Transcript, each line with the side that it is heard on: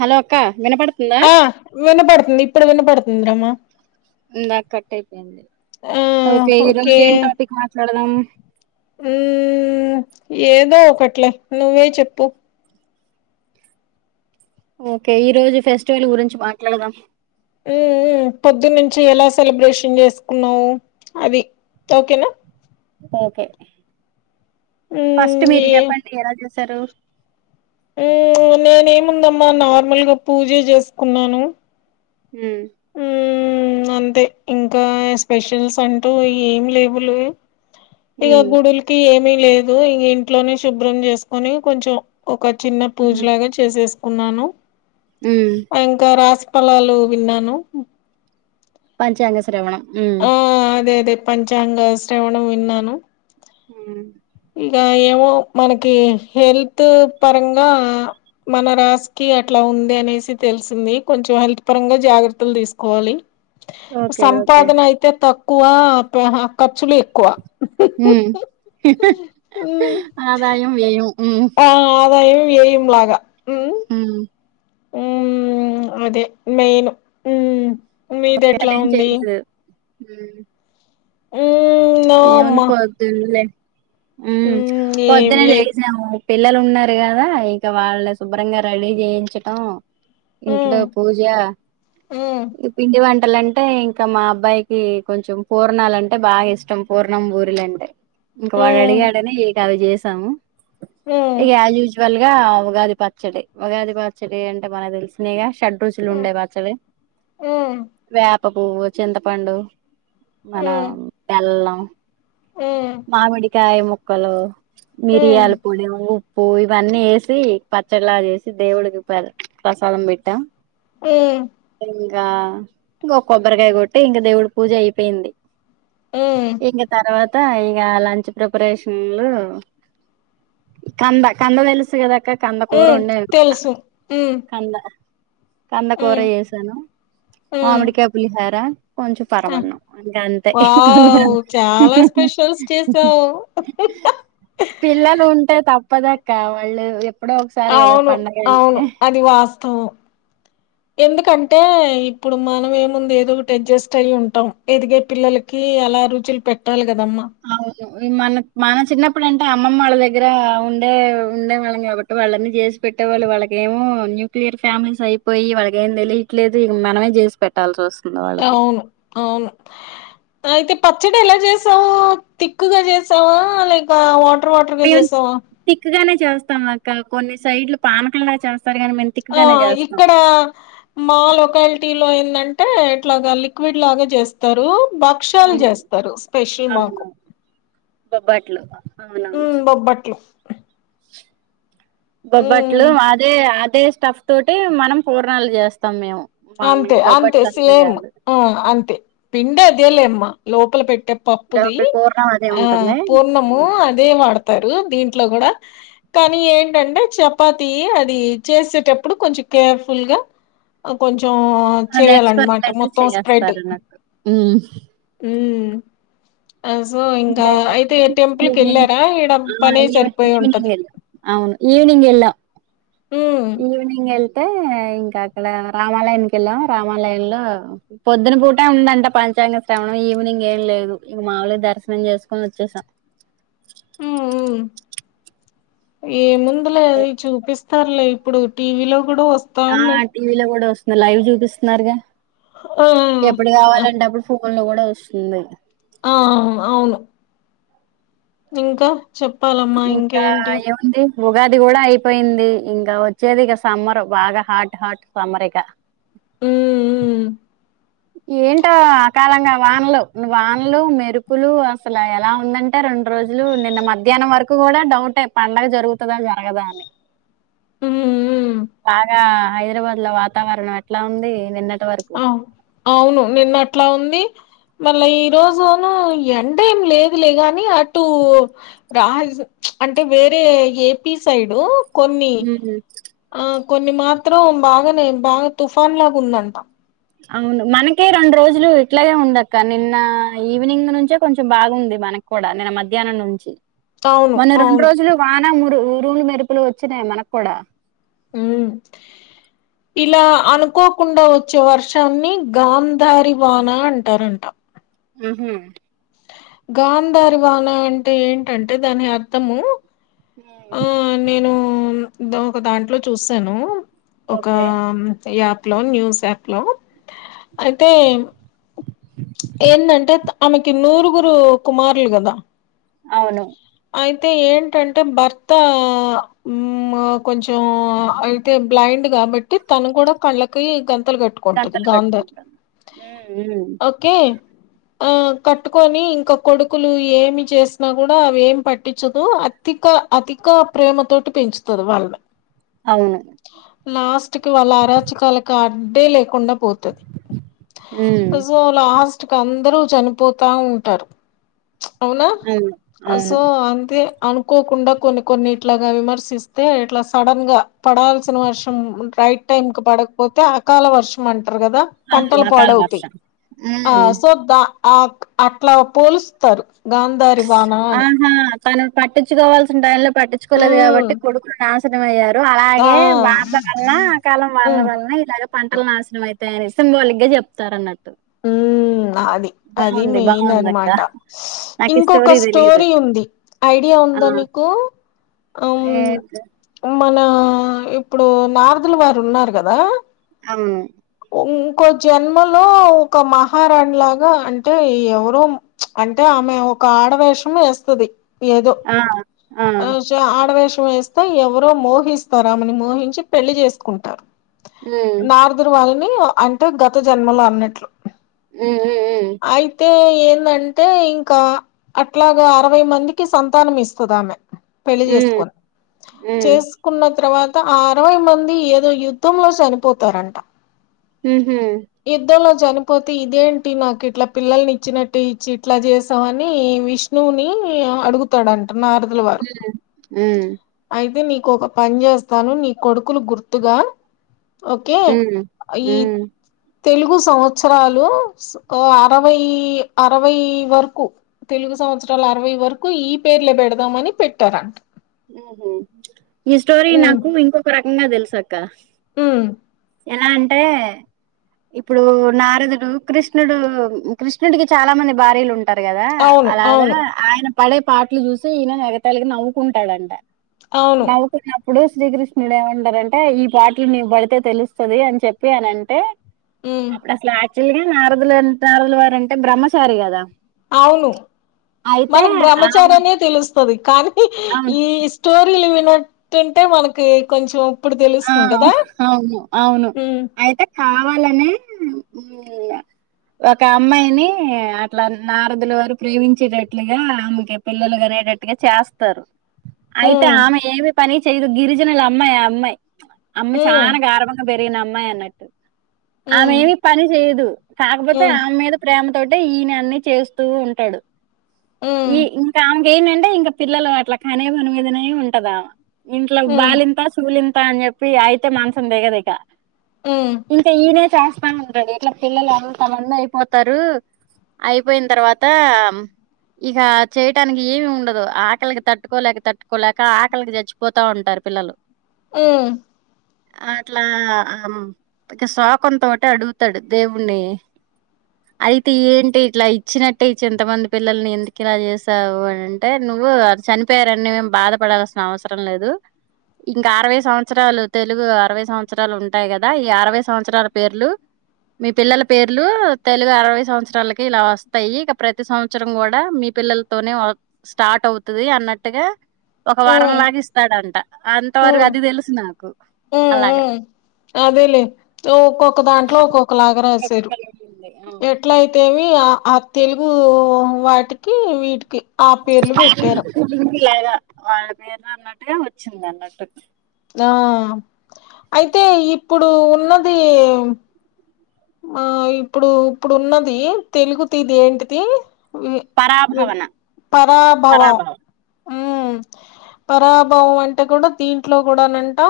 right: Hello అక్క వినపడుతుందా
left: ఆ వినపడుతుంది ఇప్పుడు వినపడుతుంది రమ
right: ఇందాక కట్ అయిపోయింది ఓకే ఈ రోజు ఏం టాపిక్ మాట్లాడదాం
left: ఉహు ఏదో ఒకట్లే నువ్వే చెప్పు
right: ఓకే ఈ రోజు ఫెస్టివల్ గురించి మాట్లాడదాం
left: ఉ ఉమ్ పొద్దునుంచి ఎలా సెలబ్రేషన్ చేసుకున్నావు అవి ఓకేనా
right: ఓకే ఫస్ట్
left: మ్మ్
right: మీరు చెప్పండి ఎలా చేశారు
left: ఉమ్ నేను ఏముందమ్మా నార్మల్గా పూజ చేసుకున్నాను
right: ఉమ్
left: ఉమ్ అంతే ఇంకా స్పెషల్స్ అంటూ ఏం లేవులే ఇకా
right: ఉమ్,
left: గుడులకి ఏమీ లేదు ఇక ఇంట్లోనే శుభ్రం చేసుకొని కొంచెం ఒక చిన్న
right: ఉమ్,
left: పూజలాగా చేసేసుకున్నాను
right: ఉమ్.
left: ఇంకా రాసి ఫలాలు విన్నాను
right: పంచాంగ శ్రవణం హు
left: ఆ అదే అదే పంచాంగ శ్రవణం విన్నాను
right: ఉమ్
left: ఇక ఏమో మనకి హెల్త్ పరంగా మన రాసికి అట్లా ఉంది అనేసి తెలిసింది కొంచెం హెల్త్ పరంగా జాగ్రత్తలు తీసుకోవాలి
right: ఓకే ఓకే
left: సంపాదన అయితే తక్కువ పోహ ఖర్చులు ఎక్కువ ఉహుహు
right: ఉహుహు ఆదాయం వ్యయం ఉమ్,
left: ఆ అదాయం వ్యయం లాగా
right: ఉమ్
left: ఉమ్ అదే మెయిను ఉమ్
right: అసలు
left: మీదెట్లా
right: ఏం
left: ఉంది
right: చేయలేదు ఉమ్
left: ఉమ్, నో
right: ఏముంది
left: అమ్మా
right: పొద్దున్నే ఉమ్
left: ఏం
right: పొద్దునే
left: లేదు
right: లేసాము పిల్లలు ఉన్నారు కదా ఇంక వాళ్ళని శుభ్రంగా రెడీ చేయించటం ఇంట్లో
left: ఉమ్.
right: పూజ
left: తెలుసు
right: ఇగ పిండి వంట లంటే ఇంకా మా అబ్బాయికి కొంచెం పూర్ణాలంటే బాగా ఇష్టం పూర్ణం పూరిలాంటే ఇంక వాడు
left: ఉమ్,
right: అడిగాడనే ఇంకా అవి చేసాము ఇక యాస్ యూస్ ల్గా ఉగాది పచ్చడి ఉగాది పచ్చడి అంటే మనకి తెలిసిందేగా షడ్రుచులు ఉండేవాచ్చవి వేప పువ్వు చింతపండు మన బెల్లం మామిడికాయ ముక్కలు మిరియాల పొడి ఉ ప్పు ఇవన్నీ వేసి పచ్చడి లాగా చేసి దేవుడికి ప్రసాదం పెట్టాం
left: ఉమ్
right: గా ఇంక కొబ్బరికాయ కొట్టి ఇంకా దేవుడు పూజ అయిపోయింది ఇంగ తర్వాత ఇంగ లంచ్ ప్రిపరేషన్లు కంద కంద తెలుసు కదక్క కంద కూర ఉండే
left: ఉమ్,
right: కంద కందకూర
left: ఉమ్.
right: చేసాను మామిడికాయ్ పులిహార కొంచెం
left: హూ
right: పరమన్నం ఇంక అంతే
left: వావ్
right: పులిహోర
left: చాలా స్పెషల్స్ చేసావ్
right: పిల్లలు ఉంటే తప్పదక్క వాళ్ళు ఎప్పుడో ఒకసారి కదా
left: అవును
right: పండగ అంటే
left: అవును అది వాస్తవం ఎందుకంటే ఇప్పుడు మనం ఏముంది ఏదో ఒకటి అడ్జస్ట్ అయి ఉంటాం ఎదిగే పిల్లలకి అలా రుచులు పెట్టాలి కదమ్మా
right: మన మన చిన్నప్పుడు అంటే అమ్మమ్మ వాళ్ళ దగ్గర ఉండే ఉండే వాళ్ళం కాబట్టి వాళ్ళన్నీ చేసి పెట్టే వాళ్ళు వాళ్ళకేమో న్యూక్లియర్ ఫ్యామిలీస్ అయిపోయి వాళ్ళకి ఏం తెలీట్లేదు మనమే చేసి పెట్టాల్సిస్తోంది
left: అవును అవును అయితే పచ్చడి ఎలా చేసావు తిక్కుగా చేసావా లేక వా టర్ వాటర్గా
right: మేము
left: చేసావా
right: థిక్ గానే చేస్తాం అక్క కొన్ని సైడ్లు పానకంలా చేస్తాం కానీ మేము థిక్
left: ఆ
right: గానే
left: ఇక్కడ మా లొకాలిటీ లో ఏందం టే ఇట్లాగా లిక్విడ్ లాగా చేస్తారు భక్ష్యాలు చేస్తారు స్పెషల్ మాకు
right: బొబ్బాట్లు
left: ఉ బొబ్బట్లు
right: బొబ్బట్లు
left: ఉమ్
right: అదే అదే స్టఫ్ తోటి మనం పూర్ణాలు చేస్తాం మేము
left: అంతే
right: మనకి
left: అంతే
right: బొబ్బట్లు
left: సేమ్
right: కాదు
left: ఆ అంతే పిండే అదే లేమ్మ లోపల పెట్టే పప్పుది
right: లోపల పూర్ణం అదే
left: ఆ
right: ఉంటుంది
left: పూర్ణము అదే వాడతారు దీంట్లో కూడా కానీ ఏంటంటే చపాతి అది చేసేటప్పుడు కొంచెం కేర్ఫుల్ గా అఓక
right: అది ఎక్స్పర్ట్లైతే చేస్తారు నాకు
left: హ సో ఇంకా అయితే టెంపుల్ క
right: ఈవినింగ్
left: వెళ్ళారా ఈక్కడ
right: ఆ
left: పనే
right: ఈవ
left: సరిపోయి
right: ఈవినింగ్
left: ఉంటది
right: వెళ్ళాం ఈవినింగ్ వెళ్ళాము
left: ఉమ్
right: ఈవనింగ్ వెళ్తే ఇంకా అక్కడ రామాలయానికి వెళ్ళాం రామాలయంలో పొద్దున పూట ఉందంట పంచాంగ శ్రవణం ఈవినింగ్ ఏం లేదు ఇక మామిలు దర్శనం చేసుకుొని వచ్చేసాం
left: ఆ ఏ ముందులే అది చూపిస్తారులే ఇప్పుడు టీవీ లో కూడా
right: ఆ
left: వస్తాం
right: టీవీలో కూడా వస్తుంది లైవ్ చూపిస్తున్నారుగా ఎప్పుడు
left: ఆ
right: కావాలంటే అప్పుడు ఫోన్ లో కూడా వస్తుంది
left: ఆ అవును అవును. ఇంకా చెప్పాలమ్మా
right: ఇంకా
left: ఇంకేంటి
right: ఏముంది ఉగాది కూడా అయిపోయింది ఇంకా వచ్చేది ఇక సమ్మర్ బాగా హాట్ హాట్ సమ్మర్ ఇక
left: అ
right: ఏంటో ఆకాలంగా వానలు వానలు మెరుపులు అసలు ఎలా ఉందంటే రెండు రడు రోజులు నిన్న మధ్యాహ్నం వరకు కూడా డౌట పండగ జరుగుతుందా జరగదా అని
left: ఉ
right: బాగా హైదరాబాద్ లో వాతావరణం ఎట్లా ఉంది నిన్న
left: ఆ అవును నిన్న అట్లా ఉంది మళ్ళా ఈ రోజున ఎండ ఏం లేదులే గాని అటు రా అంటే వేరే ఏపీ సైడు కొన్ని
right: ఉమ్.
left: ఆ కొన్ని మాత్రం బాగానే బాగా తుఫాన్ లాగా ఉందంట
right: అవును మనకే రెండు రోజులు ఇట్లాగే ఉండక్క నిన్న ఈవినింగ్ నుంచే కొంచెం బాగుంది మన కూడా నిన్న మధ్యాహ్నం నుంచి
left: అవును
right: మొన్న రెండు
left: అవును
right: రోజులు వానరు రూలు మెరుపులు వచ్చినాయి మనకు కూడా
left: అ ఇలా అనుకోకుండా వచ్చే వర్షాన్ని గాంధారి వానా అంటారంట
right: ఆహా
left: గాంధారి వాన అంటే ఏంటంటే దాని అర్థము ఆ
right: హ
left: నేను దాంట్లో చూాను ఒక
right: ఓకే
left: లో న్యూస్ యాప్ లో అయితే ఏంటంటే ఆమెకి నూరుగురు కుమారులు కదా
right: అవును
left: అయితే ఏంటంటే భర్త కొంచెం అయితే బ్లైండ్ గా కాబట్టి తను కూడా కళ్ళకి గంతలు కట్టుకుంటది
right: కంతలు
left: గాంధారి
right: కట్టుకుంటాను ఉమ్, ఉమ్,
left: ఏ ఆ కట్టుకొని ఇంకా కొడుకులు ఏమి చేసినా కూడా అవి ఏమి పట్టించదు అతి అిక అధిక ప్రేమతోోటి పెంచుతంది వాళ్ళని
right: అవును
left: లాస్ట్ కి వాళ్ళ అరాచకాలకు అడ్డే లేకుండా పోతుంది
right: హ్మ్
left: సో కాస్ట్ క అందరూ చనిపోతూ ఉంటారు అవునా
right: అవును అవును
left: సో అంతే అనుకోకుండా కొన్ని కొన్ని ఇట్లాగా విమర్శిస్తే ఇట్లా సడన్ గా పడాల్సిన వర్షం రైట్ టైం క పడకపోతే అకాల వర్షం అంటారు కదా
right: అవును
left: పంటలు
right: అకాల
left: పాడవుతాయి
right: వర్షం
left: ఆ
right: హ్మ్
left: సోద్దా ఆ అట్లా పోలుస్తారు గాంధారి బాణ అని
right: ఆహా తను పట్టించుకోవాల్సిన టై లో పట్టించుకోలేదు
left: ఉమ్
right: కాబట్టి కొడుకులు నాశనమ అయ్యారు
left: ఆ
right: అలాగే వాళ్ల వలన ఆ కాలం వాళల
left: ఉమ్
right: వలన ఇలాగ పంటలు నాశనం అయి సింబోిక్ గా చెప్తారు అన్నట్టు
left: ఉ అది అది
right: బాగుంది
left: మెయిన్
right: బాగుంది అక్క
left: అనమాటా
right: నాకు ఈ
left: ఇంకొక
right: తెలీదు
left: స్టోరీ ఉంది ఐడియా ఉందా నీకు ఉమ్
right: ఏక
left: మన ఇప్పుడు నారదులు వారు ఉన్నారు కదా
right: అను
left: ఇంకో జన్మలో ఒక మహారాణి లాగా అంటే ఎవరో అంటే ఆమె ఒక ఆడవేషం వేస్తుది
right: ఆ ఆ
left: ఆస ఆడవ వేషా వేస్తా ఎవరో మోహిస్తారామని మోహించి పెళ్లి చేసుకుంటారు
right: హ్మ్
left: నార్దుర్ వాళ్ళని అంటే గత జన్మలో అన్నట్లు
right: హ్మ్ హ్మ్
left: అయితే ఏందంటే ఇంకా అట్లాగా అరవై మందికి సంతానం ఇస్తుదామె పెళ్లి
right: హ్మ్
left: చేసుకొని
right: హ్మ్
left: చేసుకున్న తర్వాత అరవై మంది ఏదో యుద్ధంలో చనిపోతారంట
right: మ్ హూ
left: యుద్ధంలో చనిపోతే ఇదేంటి నాకు ఇట్లా పిల్లల్ని ఇచ్చినట్టు ఇచ్చి ఇట్లా చేసావు అని విష్ణువుని అడుగుతాడంటా నారదుల వారు
right: మ్
left: అయితే నీకు ఒక పని చేస్తాను నీ కొడుకులు గుర్తుగా ఓకే
right: హ్మ్
left: ఈ
right: హ్మ్
left: తెలుగు సంవత్సరాలు అరవై అరవై వరకు తెలుగు సం వత్సరాల అరవై వరకు ఈ పేర్లే పెడదాం అని పెట్టారంట
right: ఉమ్ హూ ఈ స్టోరీ నాకు ఇంకొక రకంగా తెలుసు అక్క
left: మ్
right: ఎలా అంటే ఇప్పుడు నారదుడు కృష్ణుడు కృష్ణుడికి చాలా మంది భార్యలు ఉం టారు కదా
left: అవును
right: అలాగా
left: అవును
right: ఆయన పడే పాట్లు చూసి ఈయన ఎగతాలిగ నవ్వుకుంటాడంట
left: అవును
right: నవ్వు కునపుడు ఇప్పుడు శ్రీకృష్ణుడు ఏమంటారంటే ఈ పాట్లు నీవు పడితే తెలుస్తది అని చెప్పి అనంటే
left: ఉమ్
right: అప్పుడు అసలు యాక్చువల్ గా నారదులు నారదుల వారు అంటే బ్రహ్మచారి కదా
left: అవును
right: అయితే
left: మనకు బ్రహ్మచారి
right: ఆమె
left: అనే తెలుస్తది కా నీ
right: అవును
left: ఈ స్టోరీలు విన్నట్టుంటే మనకి కొంచెం ఇప్పుడు
right: అ
left: తెలుస్తుంది కదా
right: అవును అవును
left: ఉమ్
right: అయితే కావాలనే
left: [inaudible]
right: ఒక అమ్మాయిని అట్లా నారదుల వారు ప్రేమించినట్లుగా ఆమెకి పిల్లలు గనే ట్టుగా చేస్తారు అయితే
left: ఉమ్
right: ఆమె ఏమి పని చేయదు గిరిజనులు అమ్మాయి ఆ అమ్మాయి అమ్మాయి
left: ఉమ్
right: చానా గారాబంగా పెరిగిన అమ్మాయి అన్నట్టు ఆమె
left: ఉమ్
right: ఏమీ పని చేయ్యదు కాకపోతే
left: ఉమ్
right: ఆమె మీద ప్రేమ తోటే ఈయన అన్ని చేస్తూ ఉంటాడు ఈ
left: ఉమ్
right: ఇంకా ఆమె కి ఏంటంటే ఇంకా పిల్లలు అట్లా కనే పని మీదనే ఉంటదది ఆమె ఇంట్లో
left: ఉమ్
right: బాలింత సూలిం త అని చెప్పి అయితే మంచం దిగదు ఇక
left: ఉమ్
right: ఇంకా ఈనే చేస్తా వుంటడు ఇట్లా పిల్లలు అతమంది అయిపోతారు అయిపోయిన తర్వాత ఇక చేయటానికి ఏమి ఉండదు ఆకలికి తట్టుకోలేక తట్టుకోలేక ఆకలికి చచ్చిపోతా ఉంటారు పిల్లలు
left: మ్
right: అట్లా ఆ ఇక శోకంతోటి అడుగుతాడు దేవుణ్ణి అయితే ఏంటి ఇట్లా ఇచ్చినట్టే ఇచ్చి ఇంతమంది పిల్లల్ని ఎందుకు ఇలా చేసావు అంటే ను వ్వు చనిపోయరానీ నువ్వేం బాధపడాల్సిన అవసరం లేదు ఇంకా అరవై సంవత్సరాలు తెలుగు అరవై సంవత్సరాలు ఉంటాయి కదా ఈ అరవై సంవత్సరాల పేర్లు మీ పిల్లల పేర్లు తెలుగు అరవై సంవత్సరాలకి ఇలా వస్తాయి ఇక ప్రతి సంవత్సరం కూడా మీ పిల్లలతోనే స్టార్ట్ అవుతది అన్నట్టుగా ఒక వారం
left: ఉమ్
right: లాగ ఇస్తాడంట అంతవరకు అది తెలుసు నాకు అలా
left: మ్ అదేలే ఒక్కొక్క దాంట్లో ఒక్కొక్కలాగా
right: ప్రతి
left: రాసారు
right: కళ ఉంది. అవును
left: ఎట్లా అయితేవి ఆ ఆ తెలుగు వాటికి వీటికి ఆ పేర్లు పెట్టారు
right: వాళ్ల పేరున అన్నట్టుగా వచ్చింది అన్నట్టు
left: అ అయితే ఇప్పుడు ఉన్నది ఆ ఇప్పుడు ఇప్పుడు ఉన్నది తెలుగు తిథి ఏంటిది వి వి
right: పరాభవన
left: పరాభవ ఉమ్ పరాభవం అంటే కూడా దీంట్లో కూడానంటా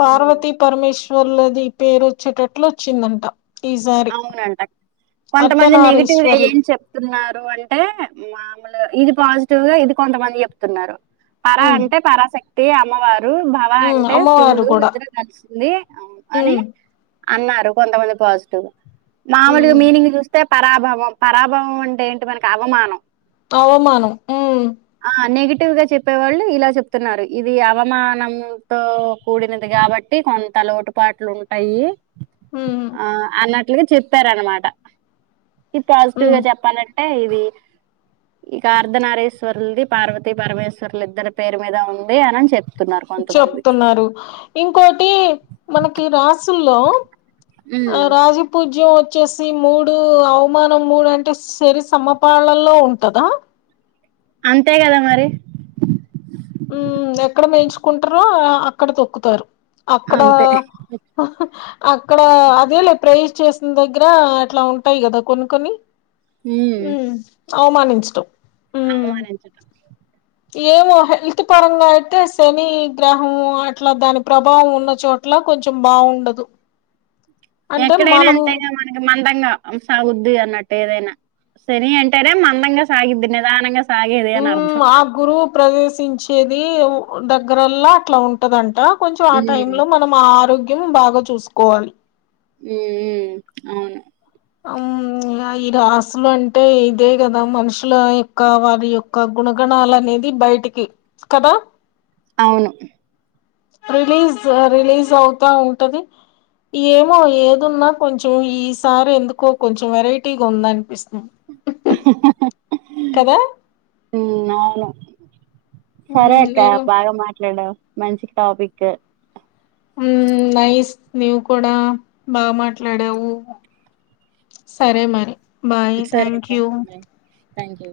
left: పార్వతి పరమేశ్వర్లది పేరు వచ్చేటట్లు వచ్చిందంట ఈసారి
right: అవునంట కొంతమంది నెగిటివ్ గా
left: అర్ధనారీశ్వర్లు
right: ఏం చెప్తున్నారు అంటే మ న ఇది పాజిటివ్ గా ఇది కొంతమంది చెప్తున్నారు పరా
left: ఉమ్
right: అంటే పరాశక్తి అమ్మవారు భావా
left: ఉమ్
right: అంటే
left: అమ్మవారు
right: శివుడు
left: కూడా
right: ఇద్దరు కలిసింది అని
left: ఉమ్
right: అన్నారు కొంతమంది పాజిటివ్ మామూలుగా
left: ఉమ్
right: మీనింగ్ చూస్తే పరాభవం పరాభవం అంటే ఏంటి మనకి అవమానం
left: అవమానం ఉ
right: గా చెప్పేవాళ్ళు ఇలా చెప్తున్నారు ఇది అవమానంతో కూడినది కాబట్టి కొంత అలవాటు పాటలు ఉంటాయి
left: ఉమ్
right: ఆ అన్నట్లుగా చెప్పార అనమాట ఇది
left: ఉమ్
right: పాజిటివ్గా చెప్పన ఇది ఇక ఆర్ధ నారేశ్వరులది పార్వత పరమేశ్వరులు ఇద్దరు పేరు మీద ఉంది అని అని చెప్త
left: చెప్తున్నారు ఇంకోటి మనకి రాసుల్లో
right: హ్మ్.
left: రాజీ పూజ విజ్యం వచ్చేసి మూడు అవమానం మూడు అంటే సరి సమ్మపాళలో ఉంటదా
right: అంతే కదా మరి
left: ఉ ఎక్కడ మేయించుకుంటారో అక్కడ తొక్కుతారు అక్కడ
right: అంతే.
left: అక్కడ అదేలే ప్ర చేసిన దగ్గర అట్లా ఉంటాయి కదా కొన్ని కొన్ని
right: ఉమ్
left: అవమానించటు
right: ఆమ నించిట
left: ఏమో హతు పరంగా అయితే శని గ్రహం అట్లా దాని ప్రభావం ఉన్న చోట్ల కొంచెం బాగుండదు అంటే
right: ఎక్కడైనా
left: మనం
right: ఎంతయినా మనకి మన దగ్గ సాగుద్ది అన్నట్టు ఏదైనా శని అంటనే మందంగా సాగుద్ది నిదానంగా సాగేది
left: ఉ
right: అని అర్థం.
left: ఆ గురువు ప్రదేశించేది దగ్గరల్లా అట్లా ఉంటదంట కొంచం ఆ టై
right: హ్మ్.
left: లో మనం ఆ ఆరోగ్యం బాగా చూసుకోవాలి
right: ఉ అవును
left: అవ్ను ఇగ ఈ రాసులంటే ఇదే కదా మనుషుల యొక్క వారి యొక్క గుణగణాలనేది బైటికి కదా
right: అవును.
left: రిలీజ్ రిలీజ్ అవుతా ఉంటది ఏమో ఏదున్నా కొంచెం ఈసారి ఎందుకో కొంచెం వెరైటీగా ఉందన్పిస్తుం
right: హ్
left: కదా
right: అవును
left: హ్మ్
right: సరే అక్క
left: నేను
right: బాగా మాట్లాడావ్ మంచి టాపిక్
left: నైస్ నీవు కూడా బాగా మాట్లాడావు సరే మరి బాయ్
right: సరే
left: థ్యాంక్
right: అక్క
left: యూ
right: బాయ్ థ్యాంక్ యూ